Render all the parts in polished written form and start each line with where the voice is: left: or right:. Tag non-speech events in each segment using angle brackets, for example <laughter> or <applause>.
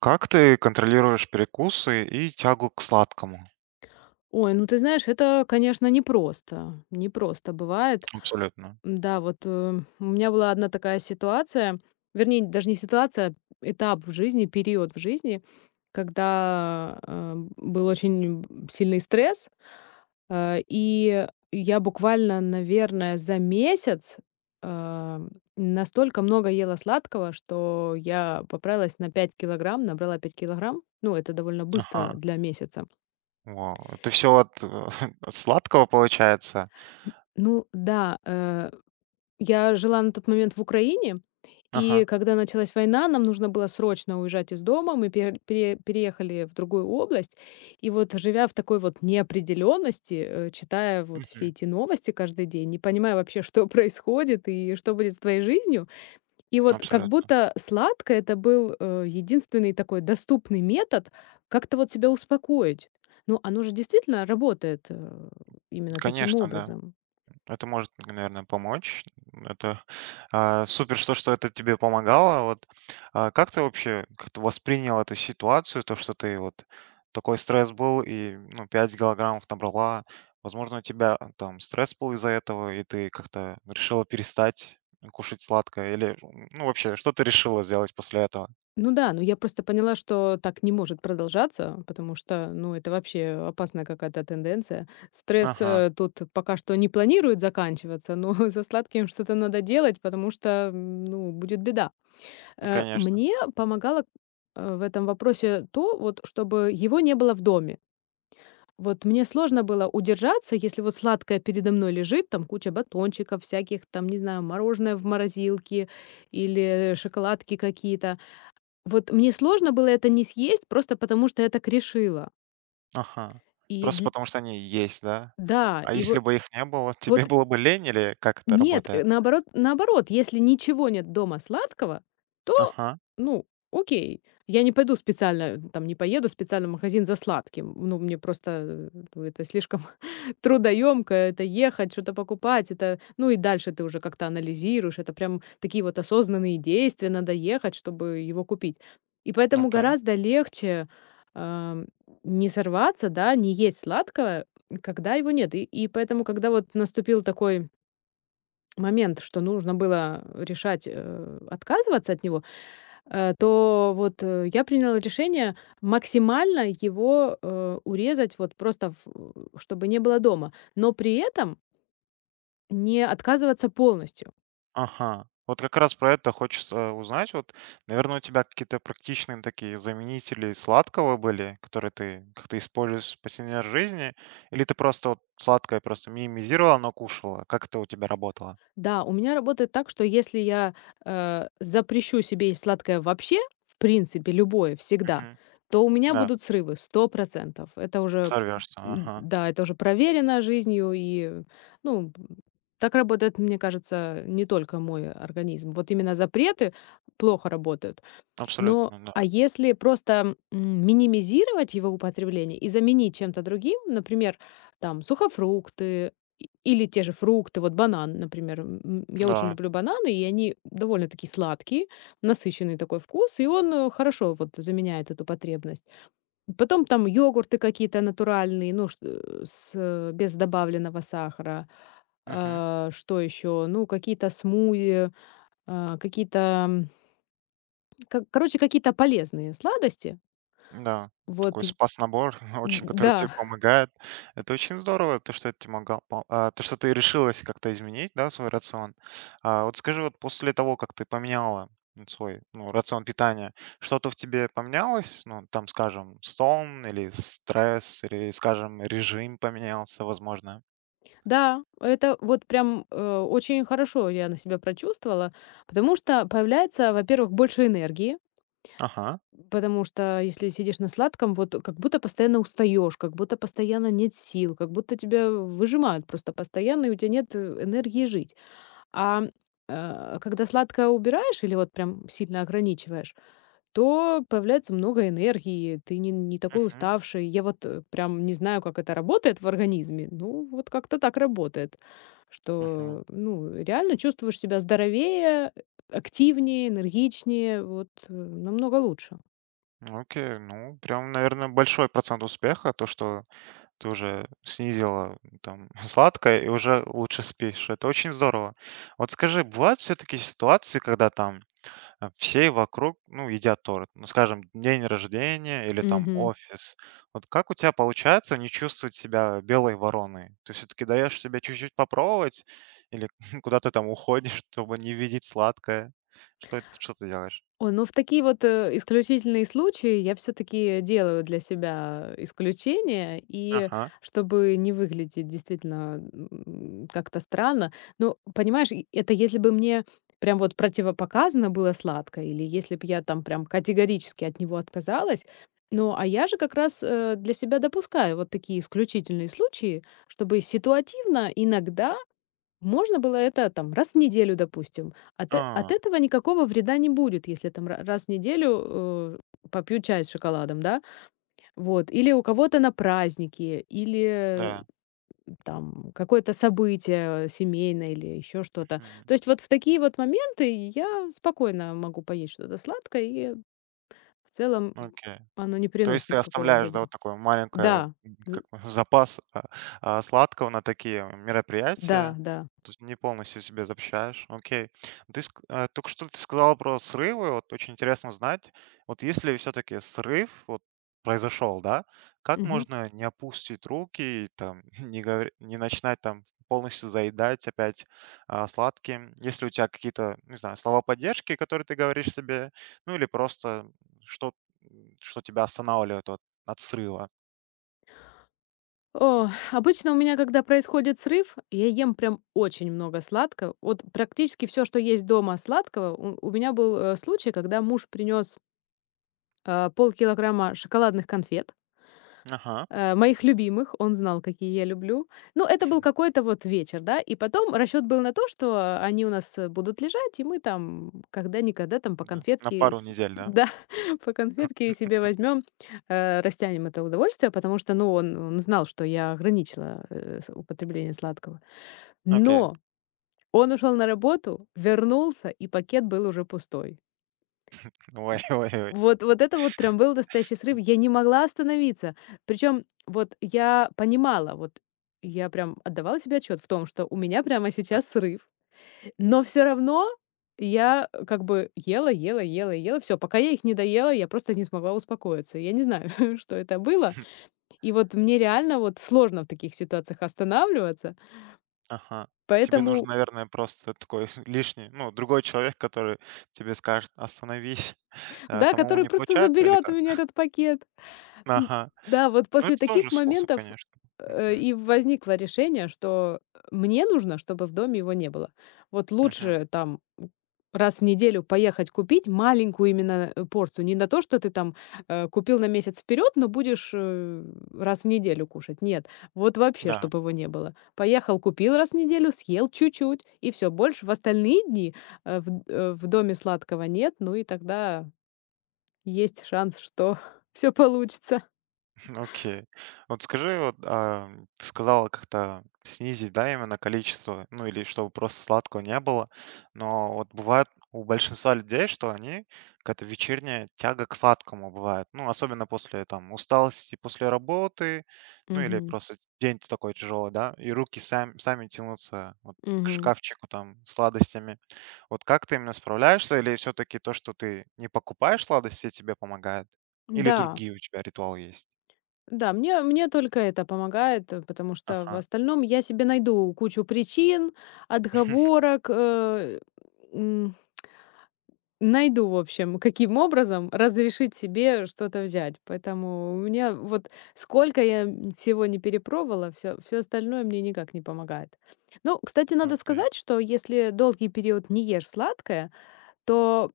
right: Как ты контролируешь перекусы и тягу к сладкому?
left: Ой, ну ты знаешь, это, конечно, непросто. Непросто бывает.
right: Абсолютно.
left: Да, у меня была одна такая ситуация, вернее, даже не ситуация, этап в жизни, период в жизни, когда был очень сильный стресс, и я буквально, наверное, за месяц э, настолько много ела сладкого, что я поправилась на 5 килограмм, набрала 5 килограмм. Ну, это довольно быстро
right: Ага.
left: для месяца.
right: Вау. Это все <laughs> от сладкого получается?
left: Ну да. Я жила на тот момент в Украине,
right: Ага.
left: и когда началась война, нам нужно было срочно уезжать из дома. Мы переехали в другую область. И вот живя в такой вот неопределенности, читая вот все
right: Мгм.
left: эти новости каждый день, не понимая вообще, что <laughs> происходит и что будет с твоей жизнью. И вот как
right: Абсолютно.
left: будто сладко это был единственный такой доступный метод как-то вот себя успокоить. Ну, оно же действительно работает именно таким
right: Конечно, да.
left: образом.
right: Это может, наверное, помочь. Это супер, что это тебе помогало. Вот, как ты вообще как-то воспринял эту ситуацию, то, что ты вот такой стресс был и, ну, 5 килограммов набрала. Возможно, у тебя, там стресс был из-за этого, и ты как-то решила перестать кушать сладкое. Или, ну, вообще, что ты решила сделать после этого?
left: Ну да, но я просто поняла, что так не может продолжаться, потому что, ну, это вообще опасная какая-то тенденция. Стресс
right: Ага,
left: э, тут пока что не планирует заканчиваться, но <laughs> со сладким что-то надо делать, потому что, ну, будет беда.
right: ну, конечно.
left: Мне помогало в этом вопросе то, вот, чтобы его не было в доме. Вот мне сложно было удержаться, если вот сладкое передо мной лежит, там куча батончиков всяких, там, не знаю, мороженое в морозилке или шоколадки какие-то. Вот мне сложно было это не съесть просто потому, что я так решила.
right: Ага.
left: И
right: Просто
left: дл
right: потому что они есть, да?
left: Да,
right: А
left: и
right: если
left: вот
right: бы их не было, <laughs> тебе
left: вот
right: было бы лень или как это
left: нет,
right: работает?
left: наоборот, если ничего нет дома сладкого, то,
right: Ага,
left: ну, окей. Я не пойду специально, там, не поеду специально в магазин за сладким. Ну, мне просто, ну, это слишком <laughs> трудоёмко, это ехать, что-то покупать, это ну и дальше ты уже как-то анализируешь. Это прям такие вот осознанные действия, надо ехать, чтобы его купить. И поэтому
right: окей.
left: гораздо легче, ам, не сорваться, да, не есть сладкого, когда его нет. И поэтому, когда вот наступил такой момент, что нужно было решать, отказываться от него, то вот, я приняла решение максимально его, урезать, вот просто в чтобы не было дома, но при этом не отказываться полностью.
right: Ага. Вот как раз про это хочется узнать. Вот, наверное, у тебя какие-то практичные такие заменители сладкого были, которые ты как-то используешь в повседневной жизни? Или ты просто вот сладкое просто минимизировала, но кушала? Как это у тебя работало?
left: Да, у меня работает так, что если я, запрещу себе есть сладкое вообще, в принципе, любое, всегда,
right: Мгм.
left: то у меня
right: Да,
left: будут срывы 100%. Это уже,
right: сорвешься. Ага.
left: да, это уже проверено жизнью и, ну, так работает, мне кажется, не только мой организм. Вот именно запреты плохо работают. Но,
right: Абсолютно, да.
left: а если просто, минимизировать его употребление и заменить чем-то другим, например, там сухофрукты или те же фрукты, вот банан, например. М, я очень
right: Да.
left: люблю бананы, и они довольно-таки сладкие, насыщенный такой вкус, и он, хорошо вот заменяет эту потребность. Потом там йогурты какие-то натуральные, ну, шт э, с, э, без добавленного сахара.
right: Мгм.
left: А, что еще? Ну, какие-то смузи, а, какие-то какие-то полезные сладости.
right: Да, такой
left: Вот и
right: спас-набор, <laughs> очень, который тебе
left: да,
right: помогает. Это очень здорово, то, что это тебе могал, то, что ты решилась как-то изменить, да, свой рацион. А вот скажи, вот после того, как ты поменяла, свой, ну, рацион питания, что-то в тебе поменялось? Ну, там, скажем, сон или стресс, или, скажем, режим поменялся, возможно.
left: <laughs> да, это вот прям, очень хорошо я на себя прочувствовала, потому что появляется, во-первых, больше энергии,
right: Ага.
left: потому что если сидишь на сладком, вот как будто постоянно устаешь, как будто постоянно нет сил, как будто тебя выжимают просто постоянно, и у тебя нет, энергии жить. А, Когда сладкое убираешь или вот прям сильно ограничиваешь, то появляется много энергии, ты не такой
right: Мгм.
left: уставший. Я вот, прям не знаю, как это работает в организме, ну, вот как-то так работает,
right: Мгм.
left: что, ну, реально чувствуешь себя здоровее, активнее, энергичнее, вот, намного лучше.
right: Ну, окей, ну, прям, наверное, большой процент успеха, то, что тоже снизила, там, <laughs> сладкое, и уже лучше спишь. Это очень здорово. Вот скажи, бывают все-таки ситуации, когда там, все вокруг, ну, едят торт? Ну, скажем, день рождения или там офис. Вот как у тебя получается не чувствовать себя белой вороной? Ты все-таки даешь себе чуть-чуть попробовать или <laughs> куда ты там уходишь, чтобы не видеть сладкое? Что ты делаешь?
left: Ой, ну в такие вот исключительные случаи я все-таки делаю для себя исключения, и
right: Ага.
left: чтобы не выглядеть действительно как-то странно. Ну, понимаешь, и это если бы мне прям вот противопоказано было сладкое, или если бы я там прям категорически от него отказалась. Ну, а я же как раз для себя допускаю вот такие исключительные случаи, чтобы ситуативно иногда можно было это там раз в неделю, допустим. От, от
right: А,
left: этого никакого вреда не будет, если там раз в неделю попью чай с шоколадом, да? Вот. Или у кого-то на праздники, или
right: да.
left: там какое-то событие семейное или еще что-то.
right: Мгм.
left: То есть вот в такие вот моменты я спокойно могу поесть что-то сладкое, и в целом
right: Окей.
left: оно не
right: То
left: приносит
right: есть ты
left: никакого
right: оставляешь, да,
left: вреда.
right: вот такое маленькое,
left: Да, з-
right: как бы <laughs> запас, сладкого на такие мероприятия.
left: да, да.
right: То есть не полностью себе запрещаешь. Окей. Только что ты сказала про срывы. Вот очень интересно знать. Вот если все-таки срыв вот произошел, да, как
left: Мгм.
right: можно не опустить руки и там <laughs> не начинать там полностью заедать опять, сладким? Есть у тебя какие-то, не знаю, слова поддержки, которые ты говоришь себе? Ну или просто что, что тебя останавливает от срыва.
left: О, обычно у меня, когда происходит срыв, я ем прям очень много сладкого. Вот практически все, что есть дома сладкого. У меня был случай, когда муж принес полкилограмма шоколадных конфет
right: Ага,
left: моих любимых. Он знал, какие я люблю. Ну, это был какой-то вот вечер, да. И потом расчет был на то, что они у нас будут лежать, и мы там когда-никогда там по
right: да. На
left: конфетке,
right: пару недель,
left: <laughs>
right: да?
left: да, по конфетке себе возьмем, растянем это удовольствие, потому что, ну, он знал, что я ограничила употребление сладкого.
right: Окей.
left: Но он ушел на работу, вернулся, и пакет был уже пустой.
right: Ой, <laughs> ой, ой.
left: Вот вот это вот прям был настоящий срыв.
right: М.
left: Я не могла остановиться. Причем вот я понимала, вот я прям отдавала себе отчет в том, что у меня прямо
right: Да.
left: сейчас срыв. Но все равно я, как бы ела, ела, ела, ела, все, пока я их не доела, я просто не смогла успокоиться. Я не знаю, <laughs> что это было.
right: <laughs>
left: И вот мне реально вот сложно в таких ситуациях останавливаться.
right: Ага. Тебе нужен,
left: Поэтому,
right: наверное, просто такой <laughs> лишний, ну, другой человек, который тебе скажет: "Остановись". <laughs>
left: да,
right: Самому
left: который
right: не
left: просто
right: получается или
left: заберет у
right: как?
left: меня этот пакет. М,
right: Ага.
left: да, вот
right: Ну,
left: после
right: это тоже
left: таких
right: способ,
left: моментов,
right: конечно. Мгм.
left: и возникло решение, что мне нужно, чтобы в доме его не было. Вот
right: Мгм.
left: лучше там, раз в неделю поехать купить маленькую именно, порцию. Не на то, что ты там, купил на месяц вперед, но будешь, раз в неделю кушать. Нет, вот вообще,
right: Да.
left: чтобы его не было. Поехал, купил раз в неделю, съел чуть-чуть, и все. Больше в остальные дни, в доме сладкого нет, ну и тогда есть шанс, что <laughs> все получится.
right: Окей. Вот скажи, вот, ты сказала как-то снизить, да, именно количество, ну или чтобы просто сладкого не было. Но вот бывает у большинства людей, что они, какая-то вечерняя тяга к сладкому бывает. Ну, особенно после там усталости, после работы, ну или
left: Мгм.
right: просто день такой тяжелый, да, и руки сами, сами тянутся вот к
left: Мгм.
right: шкафчику там с сладостями. Вот как ты именно справляешься, или все-таки то, что ты не покупаешь сладости, тебе помогает? Или
left: Да,
right: другие у тебя ритуалы есть?
left: да, мне только это помогает, потому что в
right: Ага.
left: остальном я себе найду кучу причин,
right: <laughs>
left: отговорок, м, найду, в общем, каким образом разрешить себе что-то взять. Поэтому у меня вот сколько всего не перепробовала, все, все остальное мне никак не помогает. Ну, кстати, надо
right: Окей.
left: сказать, что если долгий период не ешь сладкое, то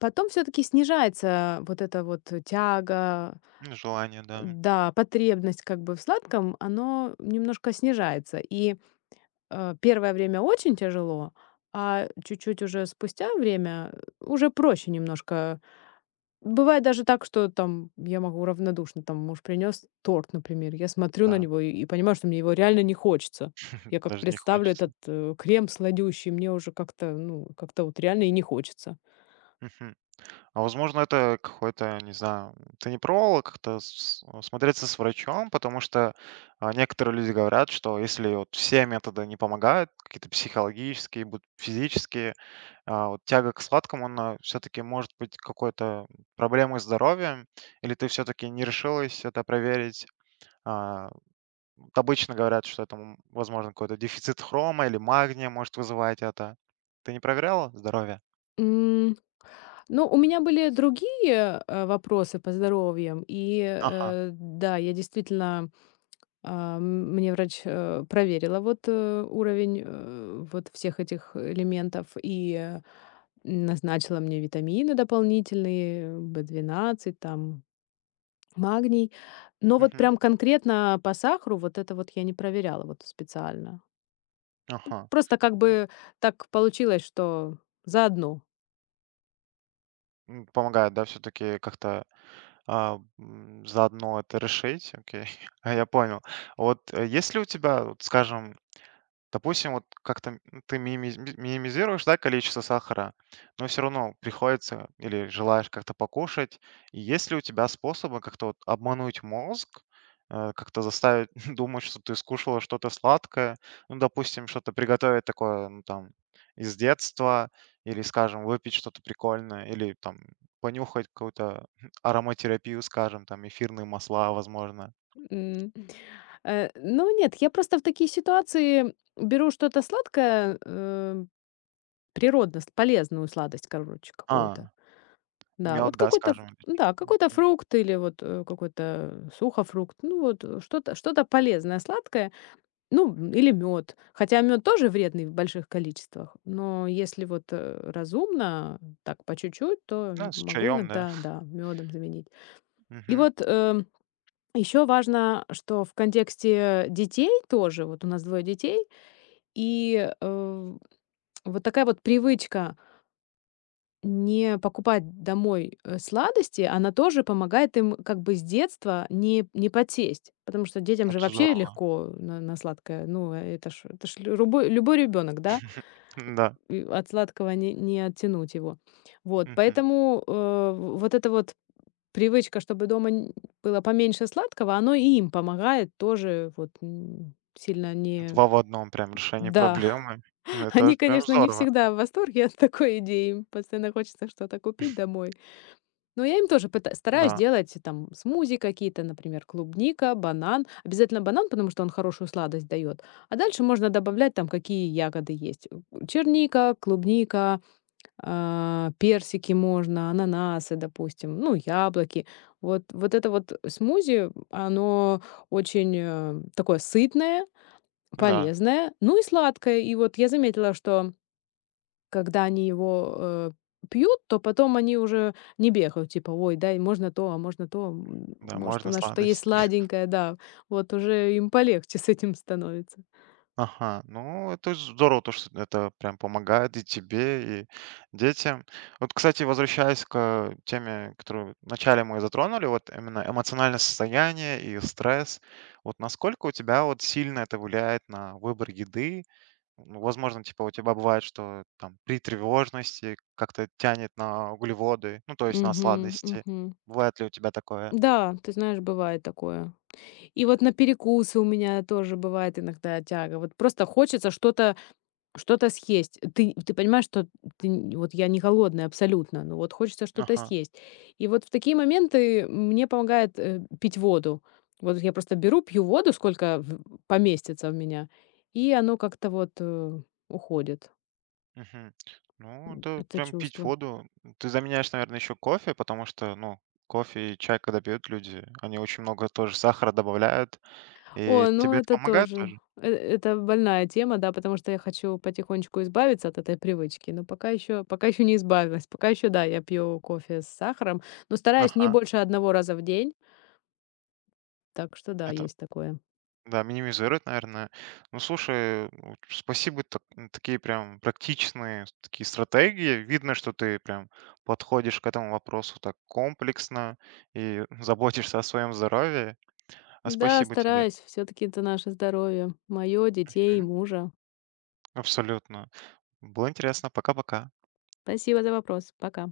left: потом все-таки снижается вот эта вот тяга.
right: Ну, желание, да.
left: Да, потребность как бы в сладком, оно немножко снижается. И, первое время очень тяжело, а чуть-чуть уже спустя время уже проще немножко. Бывает даже так, что там я могу равнодушно, там муж принес торт, например, я смотрю на
right: Да,
left: него и понимаю, что мне его реально не хочется.
right: <laughs>
left: Я как
right: даже не
left: представлю этот,
right: хочется.
left: крем сладющий, мне уже как-то, ну, как-то вот реально и не хочется.
right: Мгм. А возможно, это какой-то, не знаю, ты не пробовала как-то смотреться с врачом, потому что, некоторые люди говорят, что если вот все методы не помогают, какие-то психологические, будут физические, вот тяга к сладкому, она все-таки может быть какой-то проблемой с здоровьем, или ты все-таки не решилась это проверить, а, Вот обычно говорят, что это, возможно, какой-то дефицит хрома или магния может вызывать это. Ты не проверяла здоровье?
left: Ну, у меня были другие, вопросы по здоровьям. И,
right: Ага.
left: да, я действительно, мне врач, проверила вот, уровень, вот всех этих элементов и, назначила мне витамины дополнительные, B12, там, магний. Но вот
right: Мгм.
left: прям конкретно по сахару вот это вот я не проверяла вот специально.
right: Ага.
left: Просто как
right: Ну,
left: бы так получилось, что заодно.
right: помогает, да, все-таки как-то, заодно это решить. Окей. <laughs> Я понял. Вот, есть ли у тебя, вот, скажем, допустим, вот как-то ты минимизируешь, да, количество сахара, но все равно приходится или желаешь как-то покушать. И есть ли у тебя способы как-то вот обмануть мозг, как-то заставить <laughs> думать, что ты скушала что-то сладкое, ну, допустим, что-то приготовить такое, ну, там, из детства, или, скажем, выпить что-то прикольное, или, там, понюхать какую-то <laughs> ароматерапию, скажем, там, эфирные масла, возможно.
left: М. Ну нет, я просто в такие ситуации беру что-то сладкое, природно, с полезную сладость, короче,
right: А,
left: какую-то. Да,
right: мед,
left: вот
right: да,
left: какой-то,
right: скажем.
left: да, какой-то
right: или-
left: фрукт или вот какой-то сухофрукт, ну вот что-то полезное, сладкое, ну или мед. Хотя мед тоже вредный в больших количествах, но если вот разумно, так по чуть-чуть, то
right: Ну, с
left: могу
right: чаем, да.
left: иногда, да, медом заменить.
right: <laughs>
left: И
right: Мгм.
left: вот эм, еще важно, что в контексте детей тоже, вот у нас двое детей, и, вот такая вот привычка не покупать домой, сладости, она тоже помогает им как бы с детства не подсесть. Потому что детям же
right: Это
left: вообще
right: здорово.
left: легко на сладкое. Ну, это ж любой ребенок, да?
right: <laughs> Да.
left: И от сладкого не оттянуть его. Вот,
right: Мгм.
left: поэтому, вот это вот привычка, чтобы дома н было поменьше сладкого, оно и им помогает тоже вот, сильно не.
right: 2 в одном, прям решение
left: Да,
right: проблемы.
left: <laughs>
right: Это
left: они,
right: прям
left: конечно, не
right: здорово.
left: всегда в восторге от такой идеи, им постоянно хочется что-то купить домой. Но я им тоже пыта стараюсь
right: Да,
left: делать там смузи какие-то, например, клубника, банан. Обязательно банан, потому что он хорошую сладость дает, а дальше можно добавлять там, какие ягоды есть: черника, клубника, персики можно, ананасы, допустим, ну, яблоки. Вот, вот это вот смузи, оно очень такое сытное,
right: да,
left: полезное, ну и сладкое. И вот я заметила, что когда они его пьют, то потом они уже не бегают, типа, ой, дай, можно то, а можно то,
right: да,
left: может, у
right: можно
left: нас что-то есть
right: сладости. <laughs>
left: сладенькое, да. Вот уже им полегче с этим становится.
right: Ага, ну это здорово, то, что это прям помогает и тебе, и детям. Вот, кстати, возвращаясь к теме, которую вначале мы затронули, вот именно эмоциональное состояние и стресс. Вот насколько у тебя вот сильно это влияет на выбор еды. Ну, возможно, типа у тебя бывает, что там при тревожности как-то тянет на углеводы, ну, то есть на
left: Мгм,
right: сладости.
left: мгм.
right: Бывает ли у тебя такое?
left: Да, ты знаешь, бывает такое. И вот на перекусы у меня тоже бывает иногда тяга. Вот просто хочется что-то что-то съесть. Ты понимаешь, что ты н вот я не голодная абсолютно, но вот хочется что-то
right: Ага.
left: съесть. И вот в такие моменты мне помогает, пить воду. Вот я просто беру, пью воду, сколько в поместится в меня, и оно как-то вот, уходит,
right: Мгм. Ну, это
left: это
right: прям пить
left: чувство.
right: воду. Ты заменяешь, наверное, еще кофе, потому что, ну, кофе и чай, когда пьют люди, они очень много тоже сахара добавляют. И
left: О, ну
right: тебе это
left: это
right: помогает
left: тоже.
right: тоже?
left: Э это больная тема, да, потому что я хочу потихонечку избавиться от этой привычки, но пока еще не избавилась. Пока еще, да, я пью кофе с сахаром, но стараюсь не
right: Ага.
left: больше одного раза в день. Так что да,
right: Это
left: есть такое.
right: Да, минимизирует, наверное. Ну, слушай, ну, спасибо, ну, такие прям практичные такие стратегии. Видно, что ты прям подходишь к этому вопросу так комплексно и <laughs> заботишься о своем здоровье. А
left: Да,
right: спасибо тебе.
left: стараюсь. Все-таки это наше здоровье. Мое, детей,
right: Мгм.
left: мужа.
right: Абсолютно. Было интересно. Пока-пока.
left: Спасибо за вопрос. Пока.